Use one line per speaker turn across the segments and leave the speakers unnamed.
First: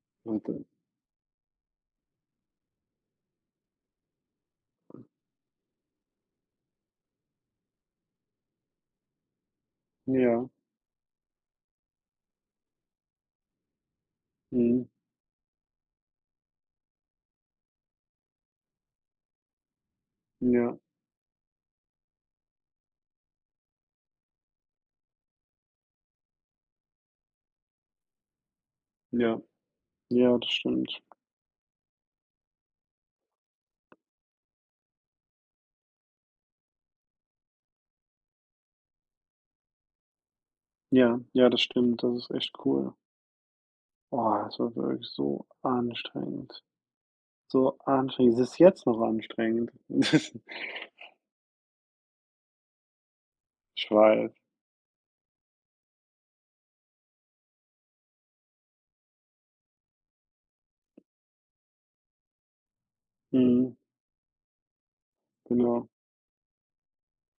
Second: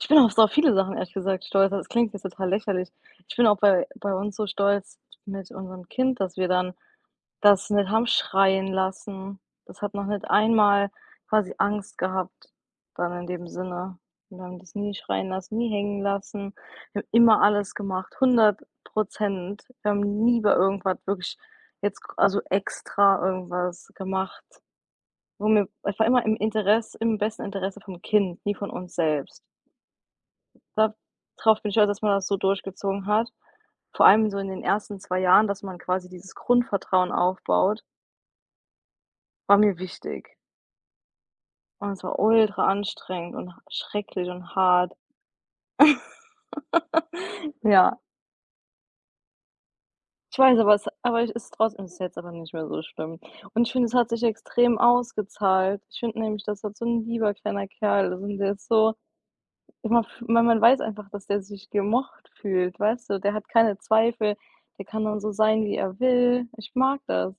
Ich bin auf so
[unintelligible]
viele Sachen ehrlich gesagt stolz, also das klingt jetzt total lächerlich. Ich bin auch bei bei uns so stolz mit unserem Kind, dass wir dann das nicht haben schreien lassen. Das hat noch nicht
Ja.
einmal quasi Angst gehabt dann in dem Sinne. Wir haben das
Mhm.
nie schreien lassen, nie hängen lassen, wir haben immer alles gemacht, 100 %. Wir haben nie bei
Ja.
irgendwas wirklich jetzt k also extra irgendwas gemacht, wo mir es war immer im Interes im besten Interesse vom Kind, nie von uns
Ja.
selbst.
Ja, das
Da
stimmt.
drauf bin ich stolz, dass man das so durchgezogen hat, vor allem so in den ersten 2 Jahren, dass man quasi dieses Grundvertrauen aufbaut war mir wichtig.
Ja, ja, das
Und
stimmt.
es
Das
war
ist echt
ultra
cool.
anstrengend und h schrecklich
Boah,
und
das war
hart.
wirklich so anstrengend so
Ja.
anstrengend. Es ist jetzt noch anstrengend.
Ich weiß, aber es aber ist trotzdem ist jetzt aber nicht mehr so schlimm und ich finde,
Ich
es hat sich
weiß.
extrem ausgezahlt. Ich finde nämlich, das wird so 'n lieber kleiner Kerl, sind jetzt so immer f man man weiß einfach, dass der sich gemocht fühlt, weißt du? Der hat
Mhm.
keine Zweifel, der kann dann so sein, wie
Genau.
er will. Ich mag das.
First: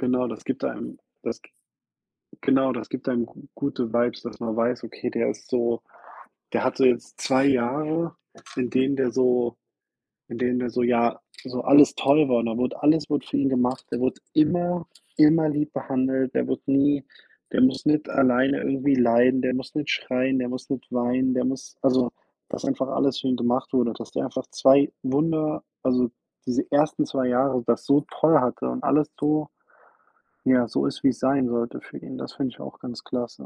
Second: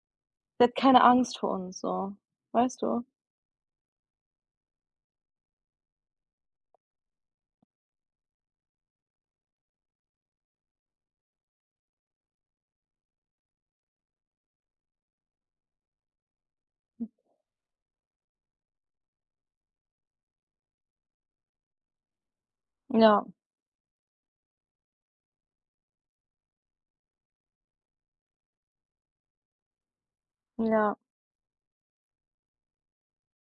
Genau, das gibt
Der hat
einem
keine Angst
das g
vor uns so,
genau,
weißt
das
du?
gibt einem g gute Vibes, dass man weiß: „Okay, der ist so der hatte jetzt 2 Jahre, in denen der so in denen der so ja, so alles toll war und da wurde alles wurde für ihn gemacht.“ Der wurde immer immer lieb behandelt, der wirde nie der muss nicht alleine irgendwie leiden, der muss nicht schreien, der muss nicht weinen, der muss also, dass einfach alles für
Ja.
ihn gemacht wurde, dass der einfach 2 wunder also diese ersten 2 Jahre das so toll hatte und alles so ja, so
Ja.
ist, wie es sein sollte für ihn. Das finde ich auch ganz klasse.